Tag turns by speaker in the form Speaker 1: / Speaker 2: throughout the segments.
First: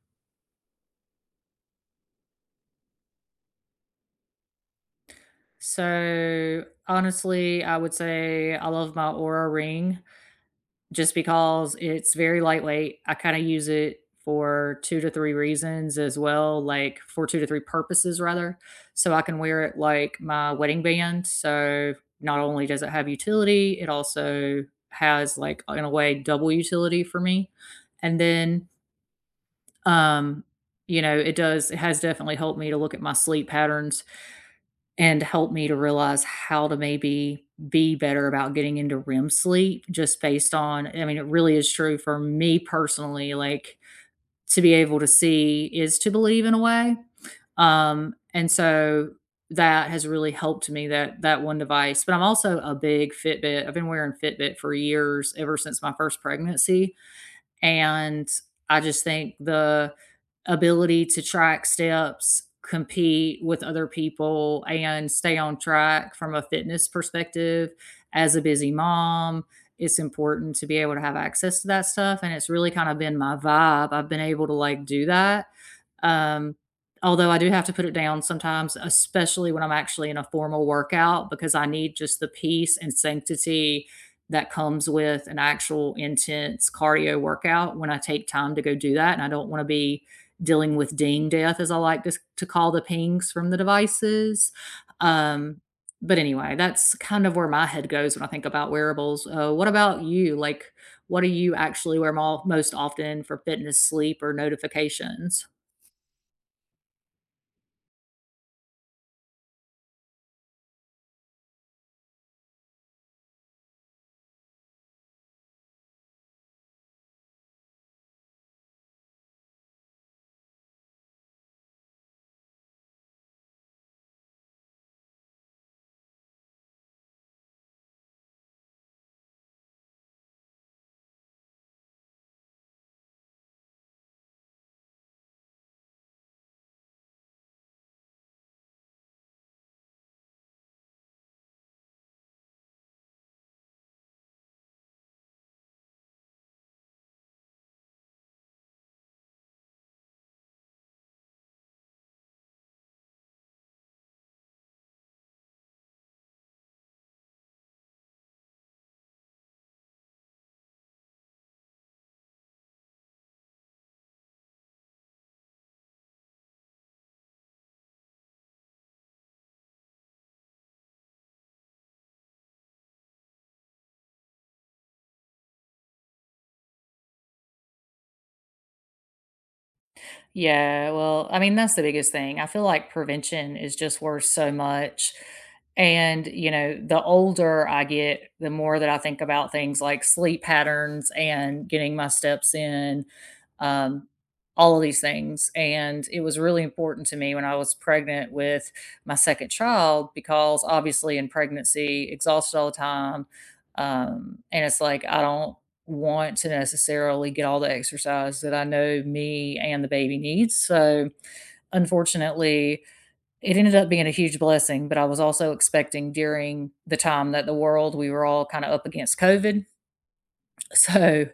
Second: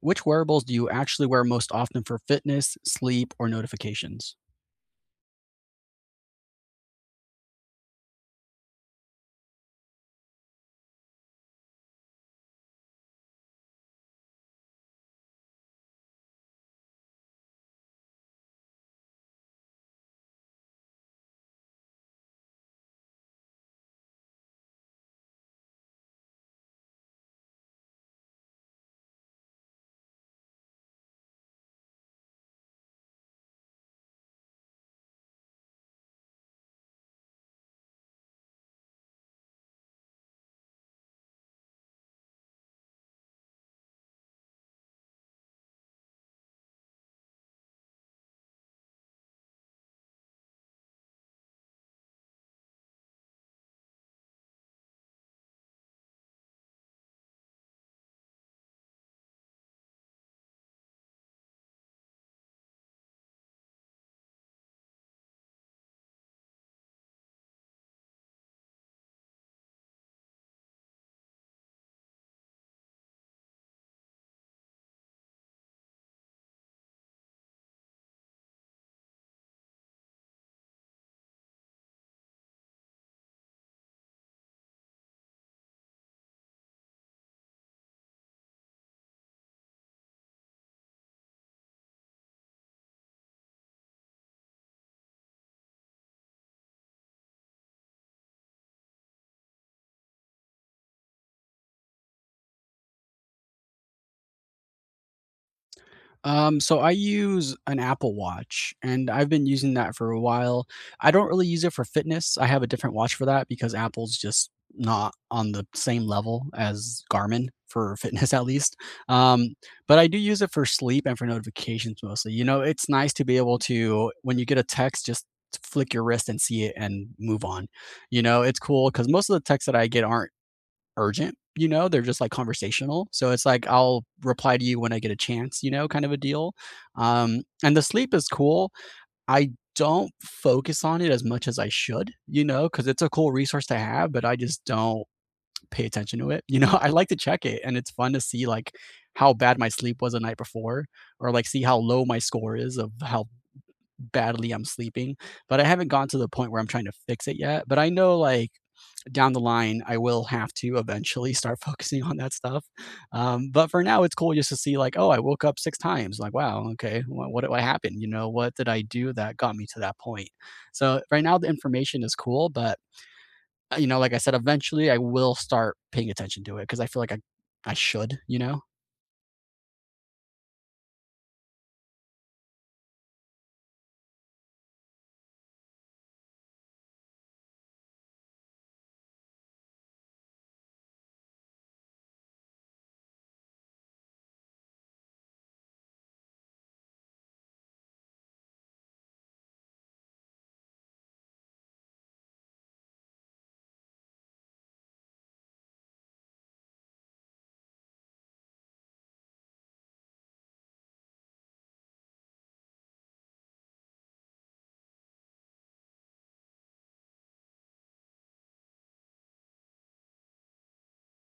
Speaker 1: Which wearables do you actually wear most often for fitness, sleep, or notifications?
Speaker 2: So, honestly, I would say I love my Aura Ring just because it's very lightweight. I kinda use it for 2 to 3 reasons as well, like, for 2 to 3 purposes, rather. So, I can wear it like my wedding band, so not only does it have utility, it also has, like, in a way, double utility for me. And then, um, you know, it does it has definitely helped me to look at my sleep patterns and helped me to realize how to maybe be better about getting into REM sleep just based on I mean, it really is true for me personally, like, to be able to see is to believe in a way, and so that has really helped me, that one device, but I'm also a big Fitbit I've been wearing Fitbit for years, ever since my first pregnancy, and I just think the ability to track steps, compete with other people, and stay on track from a fitness perspective as a busy mom, it's important to be able to have access to that stuff. And it's really kind of been my vibe. I've been able to like do that um, although I do have to put it down sometimes, especially when I'm actually in a formal workout, because I need just the peace and sanctity that comes with an actual intense cardio workout when I take time to go do that. And I don't want to be dealing with ding death, as I like to call the pings from the devices. Um, but anyway, that's kind of where my head goes when I think about wearables. What about you? Like, what do you actually wear most often for fitness, sleep, or notifications?
Speaker 1: So I use an Apple Watch and I've been using that for a while. I don't really use it for fitness. I have a different watch for that because Apple's just not on the same level as Garmin for fitness at least. Um, but I do use it for sleep and for notifications mostly. You know, it's nice to be able to when you get a text just flick your wrist and see it and move on. You know, it's cool cuz most of the texts that I get aren't urgent, you know? They're just like conversational. So it's like I'll reply to you when I get a chance, you know, kind of a deal. And the sleep is cool. I don't focus on it as much as I should, you know, because it's a cool resource to have, but I just don't pay attention to it. You know, I like to check it and it's fun to see like how bad my sleep was the night before or like see how low my score is of how badly I'm sleeping. But I haven't gone to the point where I'm trying to fix it yet. But I know like down the line, I will have to eventually start focusing on that stuff. But for now, it's cool just to see like, oh, I woke up six times. Like, wow, okay, what, what happened? You know, what did I do that got me to that point? So right now, the information is cool, but you know, like I said, eventually I will start paying attention to it because I feel like I should, you know.
Speaker 2: Yeah, well, I mean, that's the biggest thing. I feel like prevention is just worth so much. And, you know, the older I get, the more that I think about things like sleep patterns and getting my steps in, um, all of these things. And it was really important to me when I was pregnant with my second child because obviously in pregnancy, exhausted all the time. And it's like, I don't want to necessarily get all the exercise that I know me and the baby needs. So, unfortunately, it ended up being a huge blessing, but I was also expecting during the time that the world we were all kind of up against COVID so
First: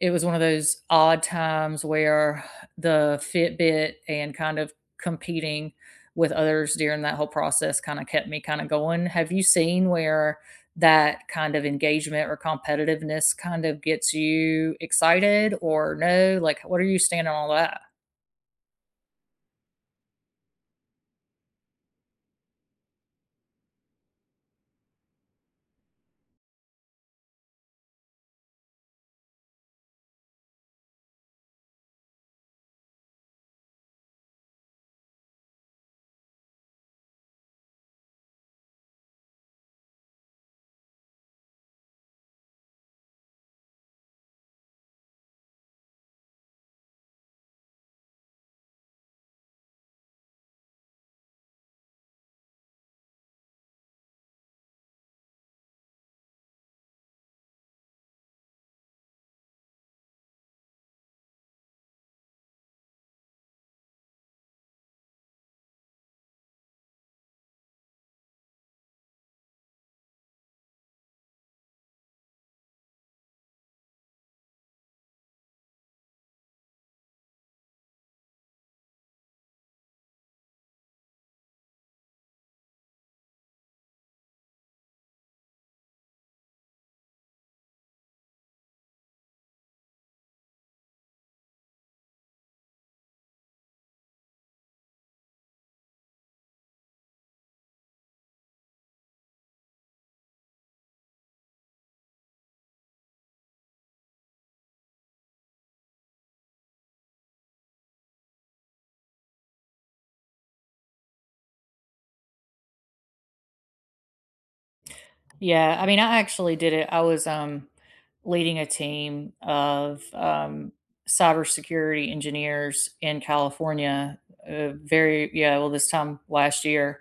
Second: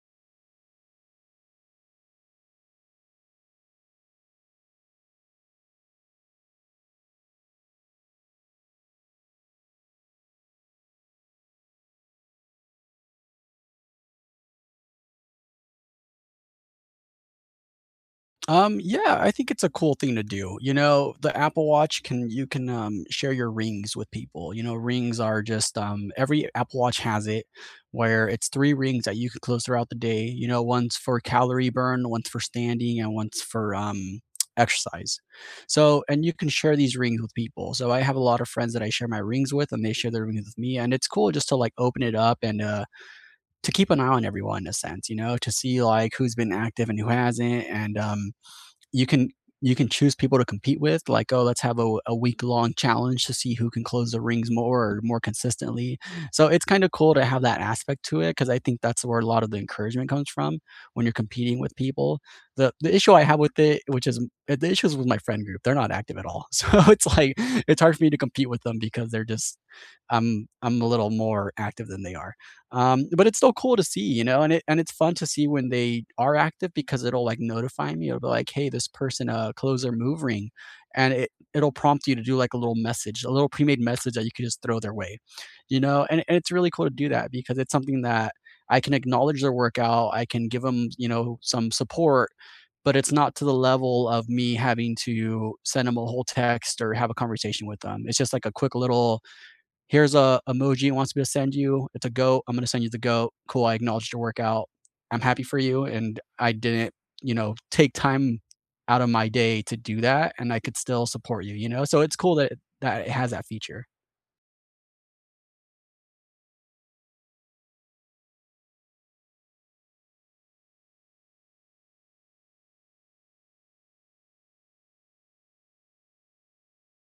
Speaker 2: it was one of those odd times where the Fitbit and kind of competing with others during that whole process kind of kept me kind of going. Have you seen where that kind of engagement or competitiveness kind of gets you excited or no? Like, what are you standing on all that?
Speaker 1: Yeah, I think it's a cool thing to do. You know, the Apple Watch can you can share your rings with people. You know, rings are just every Apple Watch has it where it's three rings that you can close throughout the day. You know, one's for calorie burn, one's for standing, and one's for exercise. So, and you can share these rings with people. So I have a lot of friends that I share my rings with and they share their rings with me. And it's cool just to like open it up and to keep an eye on everyone in a sense, you know, to see like who's been active and who hasn't. And you can you can choose people to compete with like oh let's have a week long challenge to see who can close the rings more or more consistently, so it's kind of cool to have that aspect to it because I think that's where a lot of the encouragement comes from when you're competing with people. The issue I have with it, which is the issues with my friend group, they're not active at all so it's like it's hard for me to compete with them because they're just I'm a little more active than they are. But it's still cool to see, you know, and it and it's fun to see when they are active because it'll like notify me. It'll be like, hey, this person closed their move ring. And it'll prompt you to do like a little message, a little pre-made message that you could just throw their way. You know, and it's really cool to do that because it's something that I can acknowledge their workout, I can give them, you know, some support, but it's not to the level of me having to send them a whole text or have a conversation with them. It's just like a quick little here's a emoji it wants me to send you. It's a goat. I'm gonna send you the goat. Cool. I acknowledged your workout. I'm happy for you. And I didn't, you know, take time out of my day to do that. And I could still support you, you know? So it's cool that that it has that feature.
Speaker 2: Yeah, I mean, I actually did it. I was leading a team of cybersecurity engineers in California. Very yeah, well, this time last year,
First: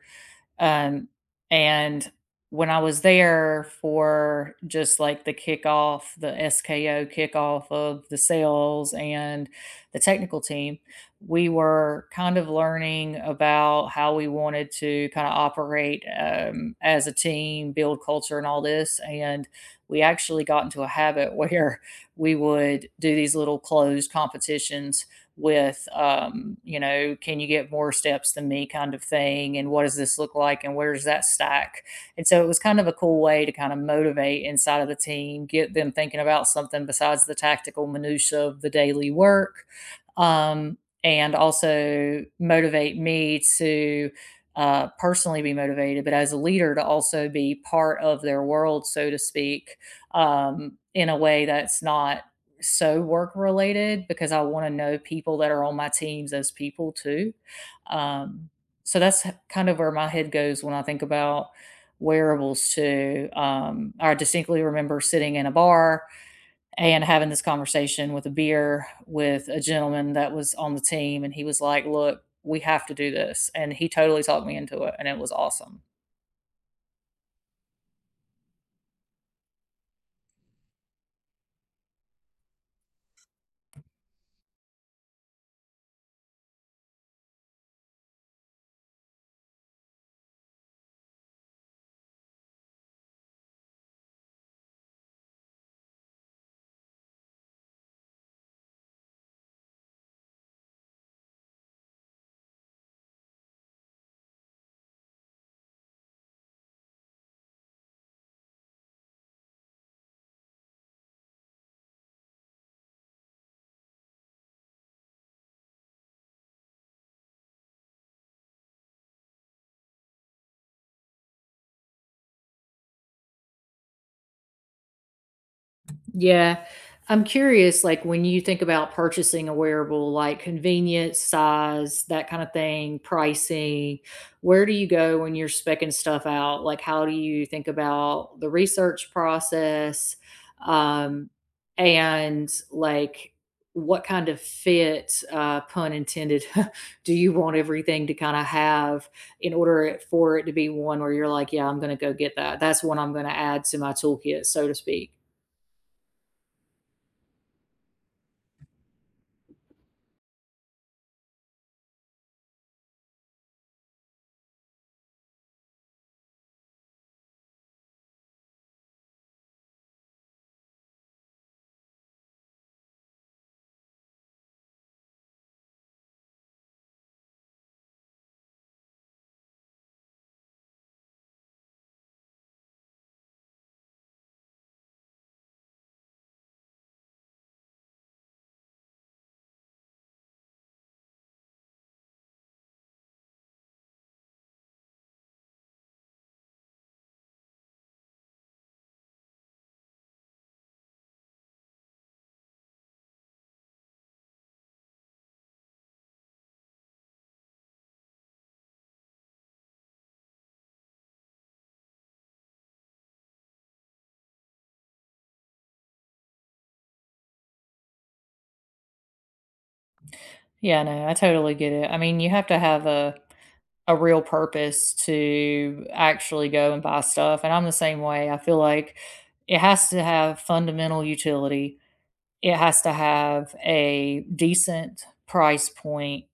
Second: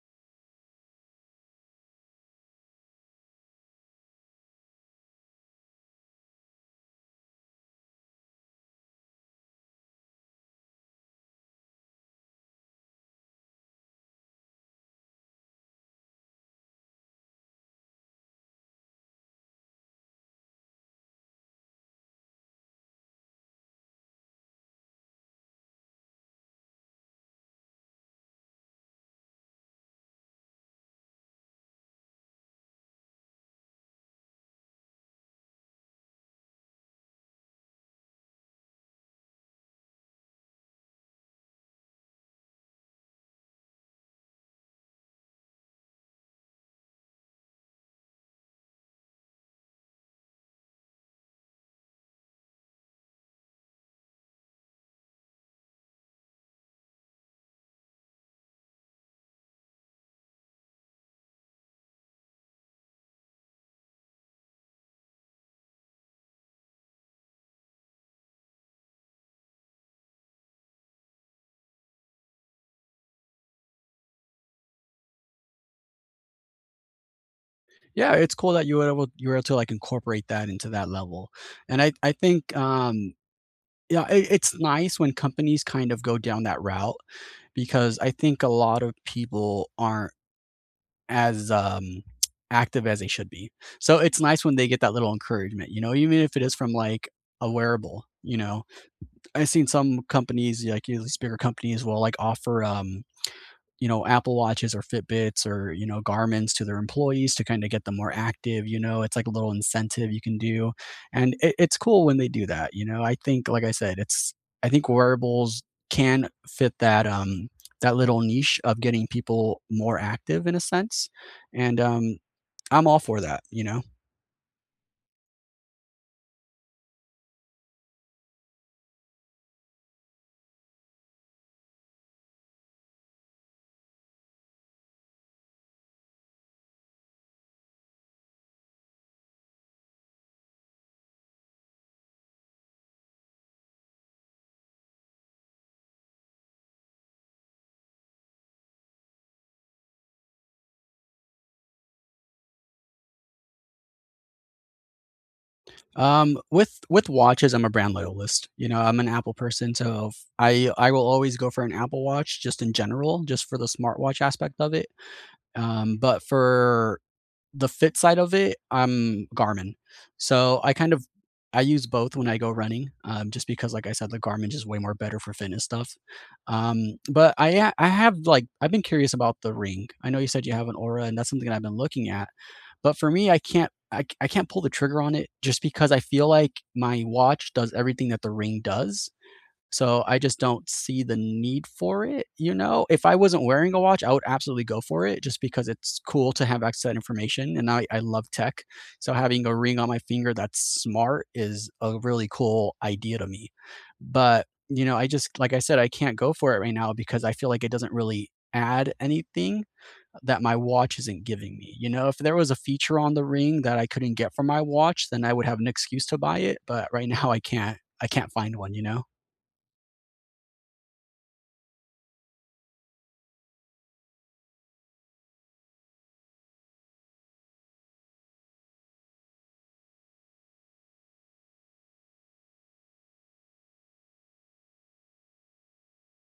Speaker 2: um, and when I was there for just like the kickoff, the SKO kickoff of the sales and the technical team, we were kind of learning about how we wanted to kind of operate as a team, build culture, and all this. And we actually got into a habit where we would do these little closed competitions with, can you get more steps than me kind of thing? And what does this look like? And where's that stack? And so it was kind of a cool way to kind of motivate inside of the team, get them thinking about something besides the tactical minutia of the daily work. Um, and also motivate me to personally be motivated, but as a leader to also be part of their world, so to speak, in a way that's not so work related because I want to know people that are on my teams as people too. Um, so that's kind of where my head goes when I think about wearables too. I distinctly remember sitting in a bar and having this conversation with a beer with a gentleman that was on the team, and he was like, "Look, we have to do this," and he totally talked me into it, and it was awesome.
Speaker 1: Yeah, it's cool that you were able to like incorporate that into that level. And I think yeah, it, it's nice when companies kind of go down that route because I think a lot of people aren't as, active as they should be. So it's nice when they get that little encouragement, you know, even if it is from, like, a wearable, you know? I've seen some companies, like, you know, these bigger companies will, like, offer, you know, Apple Watches or Fitbits or you know garments to their employees to kind of get them more active, you know, it's like a little incentive you can do. And it, it's cool when they do that, you know. I think like I said it's I think wearables can fit that that little niche of getting people more active in a sense. And I'm all for that, you know.
Speaker 2: Yeah. I'm curious, like when you think about purchasing a wearable, like convenience, size, that kind of thing, pricing, where do you go when you're speccing stuff out? Like, how do you think about the research process? Um, and like, what kind of fit, pun intended, do you want everything to kind of have in order for it to be one where you're like, yeah, I'm going to go get that. That's one I'm going to add to my toolkit, so to speak.
Speaker 1: With watches, I'm a brand loyalist, you know. I'm an Apple person, so if I will always go for an Apple Watch just in general, just for the smartwatch aspect of it. But for the fit side of it, I'm Garmin. So I kind of I use both when I go running, just because, like I said, the Garmin is way more better for fitness stuff. But I I have like I've been curious about the Ring. I know you said you have an Aura, and that's something that I've been looking at. But for me, I can't I, I can't pull the trigger on it just because I feel like my watch does everything that the Ring does, so I just don't see the need for it, you know? If I wasn't wearing a watch, I would absolutely go for it just because it's cool to have access to that information. And I love tech. So having a ring on my finger that's smart is a really cool idea to me. But, you know, I just, like I said, I can't go for it right now because I feel like it doesn't really add anything that my watch isn't giving me. You know, if there was a feature on the ring that I couldn't get from my watch, then I would have an excuse to buy it. But right now I can't find one, you know?
Speaker 2: Yeah, no, I totally get it. I mean, you have to have a real purpose to actually go and buy stuff, and I'm the same way. I feel like it has to have fundamental utility. It has to have a decent price point.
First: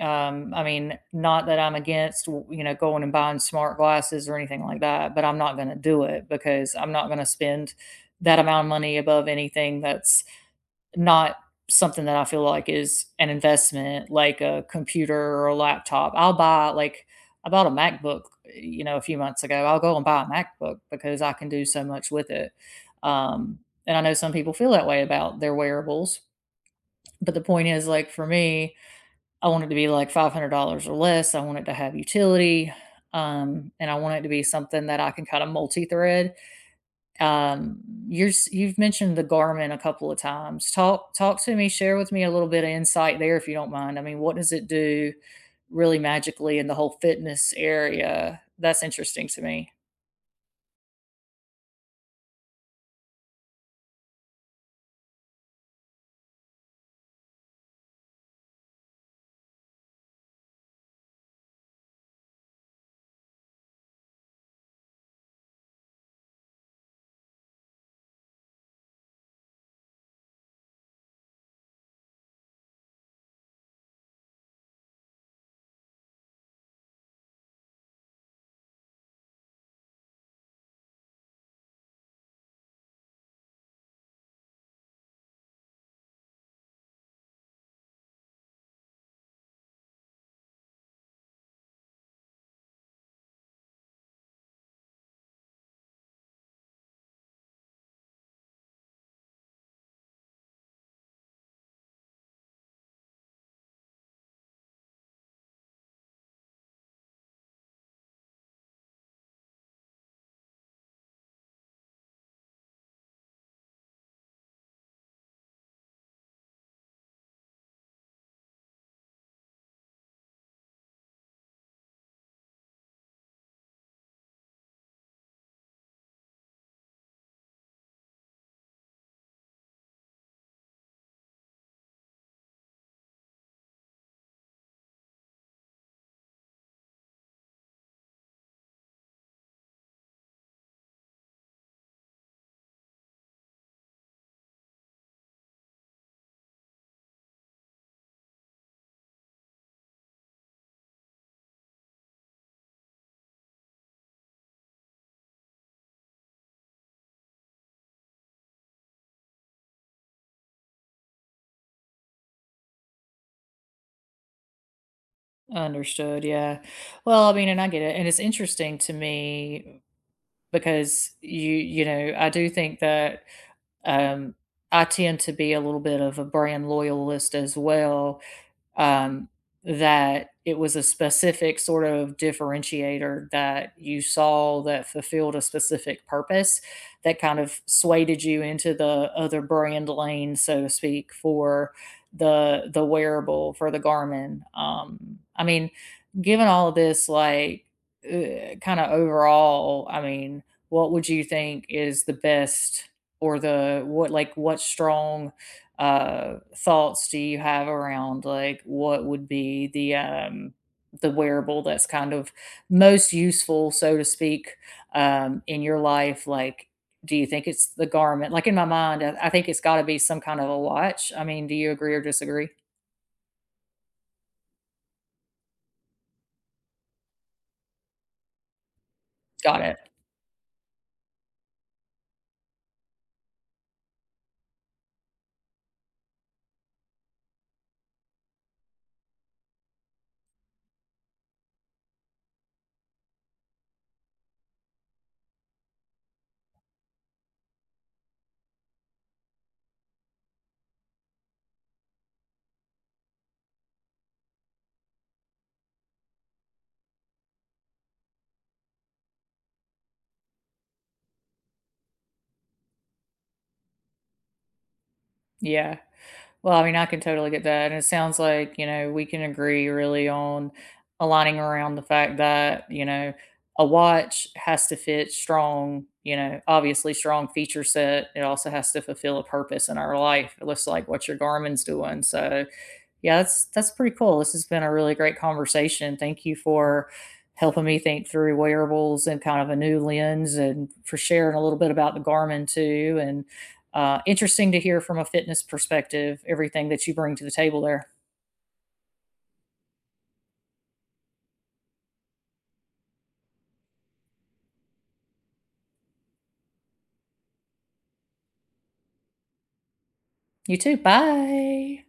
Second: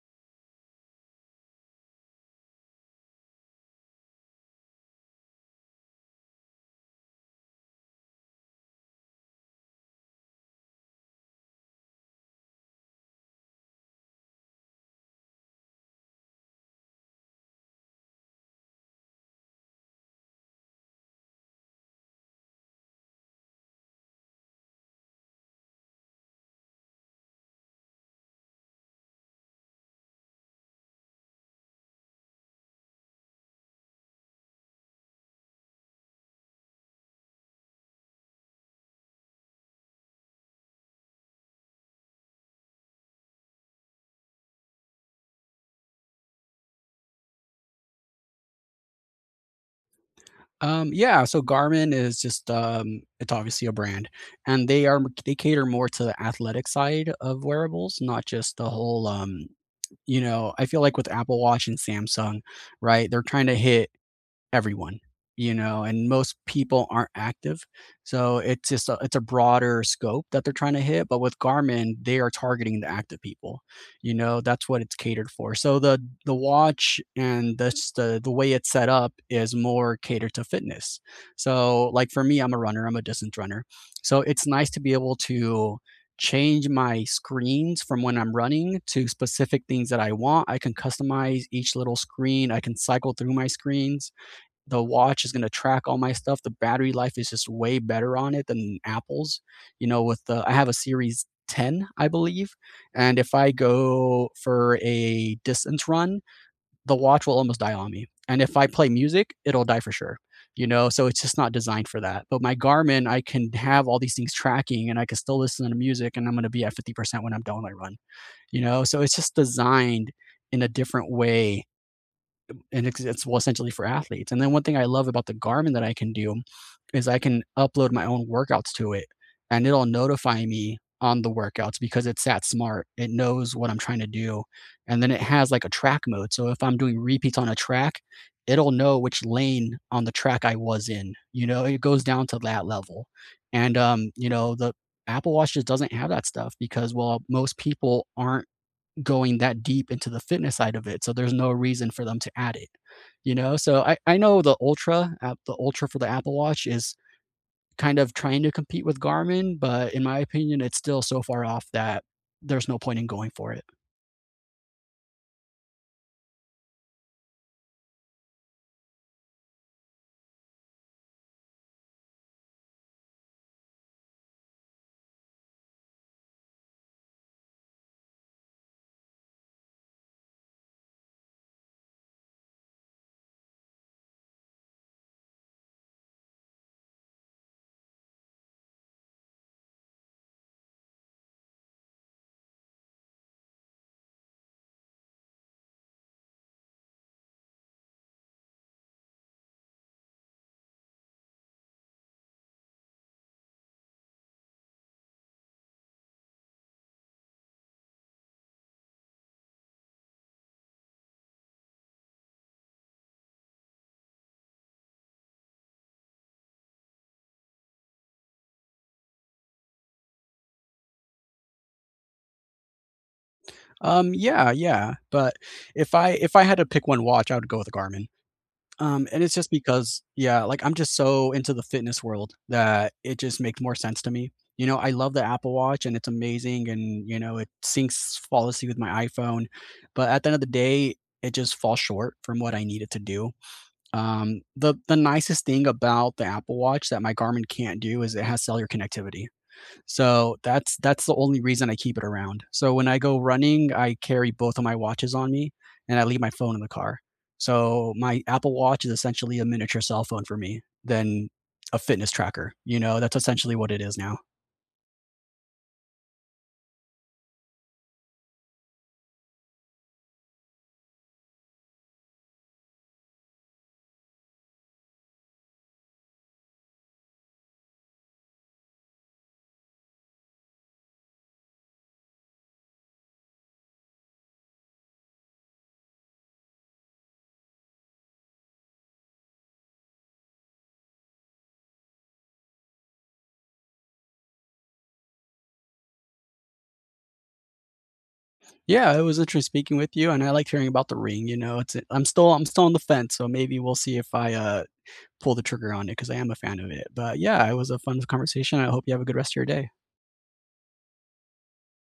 Speaker 2: I mean, not that I'm against, you know, going and buying smart glasses or anything like that, but I'm not going to do it because I'm not going to spend that amount of money above anything that's not something that I feel like is an investment, like a computer or a laptop. I'll buy like I bought a MacBook, you know, a few months ago. I'll go and buy a MacBook because I can do so much with it. Um, and I know some people feel that way about their wearables, but the point is, like for me, I want it to be like $500 or less. I want it to have utility, and I want it to be something that I can kind of multi-thread um, you're you've mentioned the Garmin a couple of times. Talk to me, share with me a little bit of insight there if you don't mind. I mean, what does it do really magically in the whole fitness area? That's interesting to me.
Speaker 1: Yeah, so Garmin is just, it's obviously a brand, and they are they cater more to the athletic side of wearables, not just the whole, you know, I feel like with Apple Watch and Samsung, right, they're trying to hit everyone, you know, and most people aren't active. So it's just a, it's a broader scope that they're trying to hit. But with Garmin, they are targeting the active people. You know, that's what it's catered for. So the watch, and that's the way it's set up, is more catered to fitness. So like for me, I'm a runner. I'm a distance runner. So it's nice to be able to change my screens from when I'm running to specific things that I want. I can customize each little screen. I can cycle through my screens. The watch is going to track all my stuff. The battery life is just way better on it than Apple's. You know, with the I have a Series 10, I believe, and if I go for a distance run, the watch will almost die on me. And if I play music, it'll die for sure. You know, so it's just not designed for that. But my Garmin, I can have all these things tracking and I can still listen to music and I'm going to be at 50% when I'm done with my run. You know, so it's just designed in a different way, and it's well essentially for athletes. And then one thing I love about the Garmin that I can do is I can upload my own workouts to it, and it'll notify me on the workouts because it's that smart. It knows what I'm trying to do. And then it has like a track mode. So if I'm doing repeats on a track, it'll know which lane on the track I was in. You know, it goes down to that level. And you know, the Apple Watch just doesn't have that stuff because well, most people aren't going that deep into the fitness side of it. So there's no reason for them to add it, you know? So I know the Ultra app, the Ultra for the Apple Watch is kind of trying to compete with Garmin, but in my opinion, it's still so far off that there's no point in going for it.
Speaker 2: Understood. Yeah. Well, I mean, and I get it. And it's interesting to me because you know, I do think that um I tend to be a little bit of a brand loyalist as well. um, that it was a specific sort of differentiator that you saw that fulfilled a specific purpose that kind of swayed you into the other brand lane, so to speak, for the wearable for the Garmin. I mean, given all of this, like kind of overall, I mean, what would you think is the best or the what like what strong thoughts do you have around like what would be the wearable that's kind of most useful, so to speak, in your life? Like, do you think it's the garment? Like in my mind, I think it's got to be some kind of a watch. I mean, do you agree or disagree?
Speaker 1: Yeah, yeah. But if I had to pick one watch, I would go with a Garmin. And it's just
Speaker 2: Got it.
Speaker 1: because yeah, like, I'm just so into the fitness world that it just makes more sense to me. You know, I love the Apple Watch and it's amazing and, you know, it syncs flawlessly with my iPhone, but at the end of the day, it just falls short from what I need it to do. The nicest thing about the Apple Watch that my Garmin can't do is it has cellular connectivity. So that's the only reason I keep it around. So when I go running, I carry both of my watches on me and I leave my phone in the car. So my Apple Watch is essentially a miniature cell phone for me than a fitness tracker. You know, that's essentially what it is now.
Speaker 2: Yeah. Well, I mean, I can totally get that, and it sounds like, you know, we can agree really on aligning around the fact that, you know, a watch has to fit strong, you know, obviously strong feature set. It also has to fulfill a purpose in our life. It looks like what your Garmin's doing. So, yeah, that's pretty cool. This has been a really great conversation. Thank you for helping me think through wearables and kind of a new lens and for sharing a little bit about the Garmin too and interesting to hear from a fitness perspective everything that you bring to the table there.
Speaker 1: Yeah, it was interesting speaking with you and I like hearing about the ring, you know. It's I'm still on the fence, so maybe we'll see if I pull the trigger on it because I am a fan of it. But yeah, it was a fun conversation. I hope you have a good rest of your day.
Speaker 2: You too. Bye.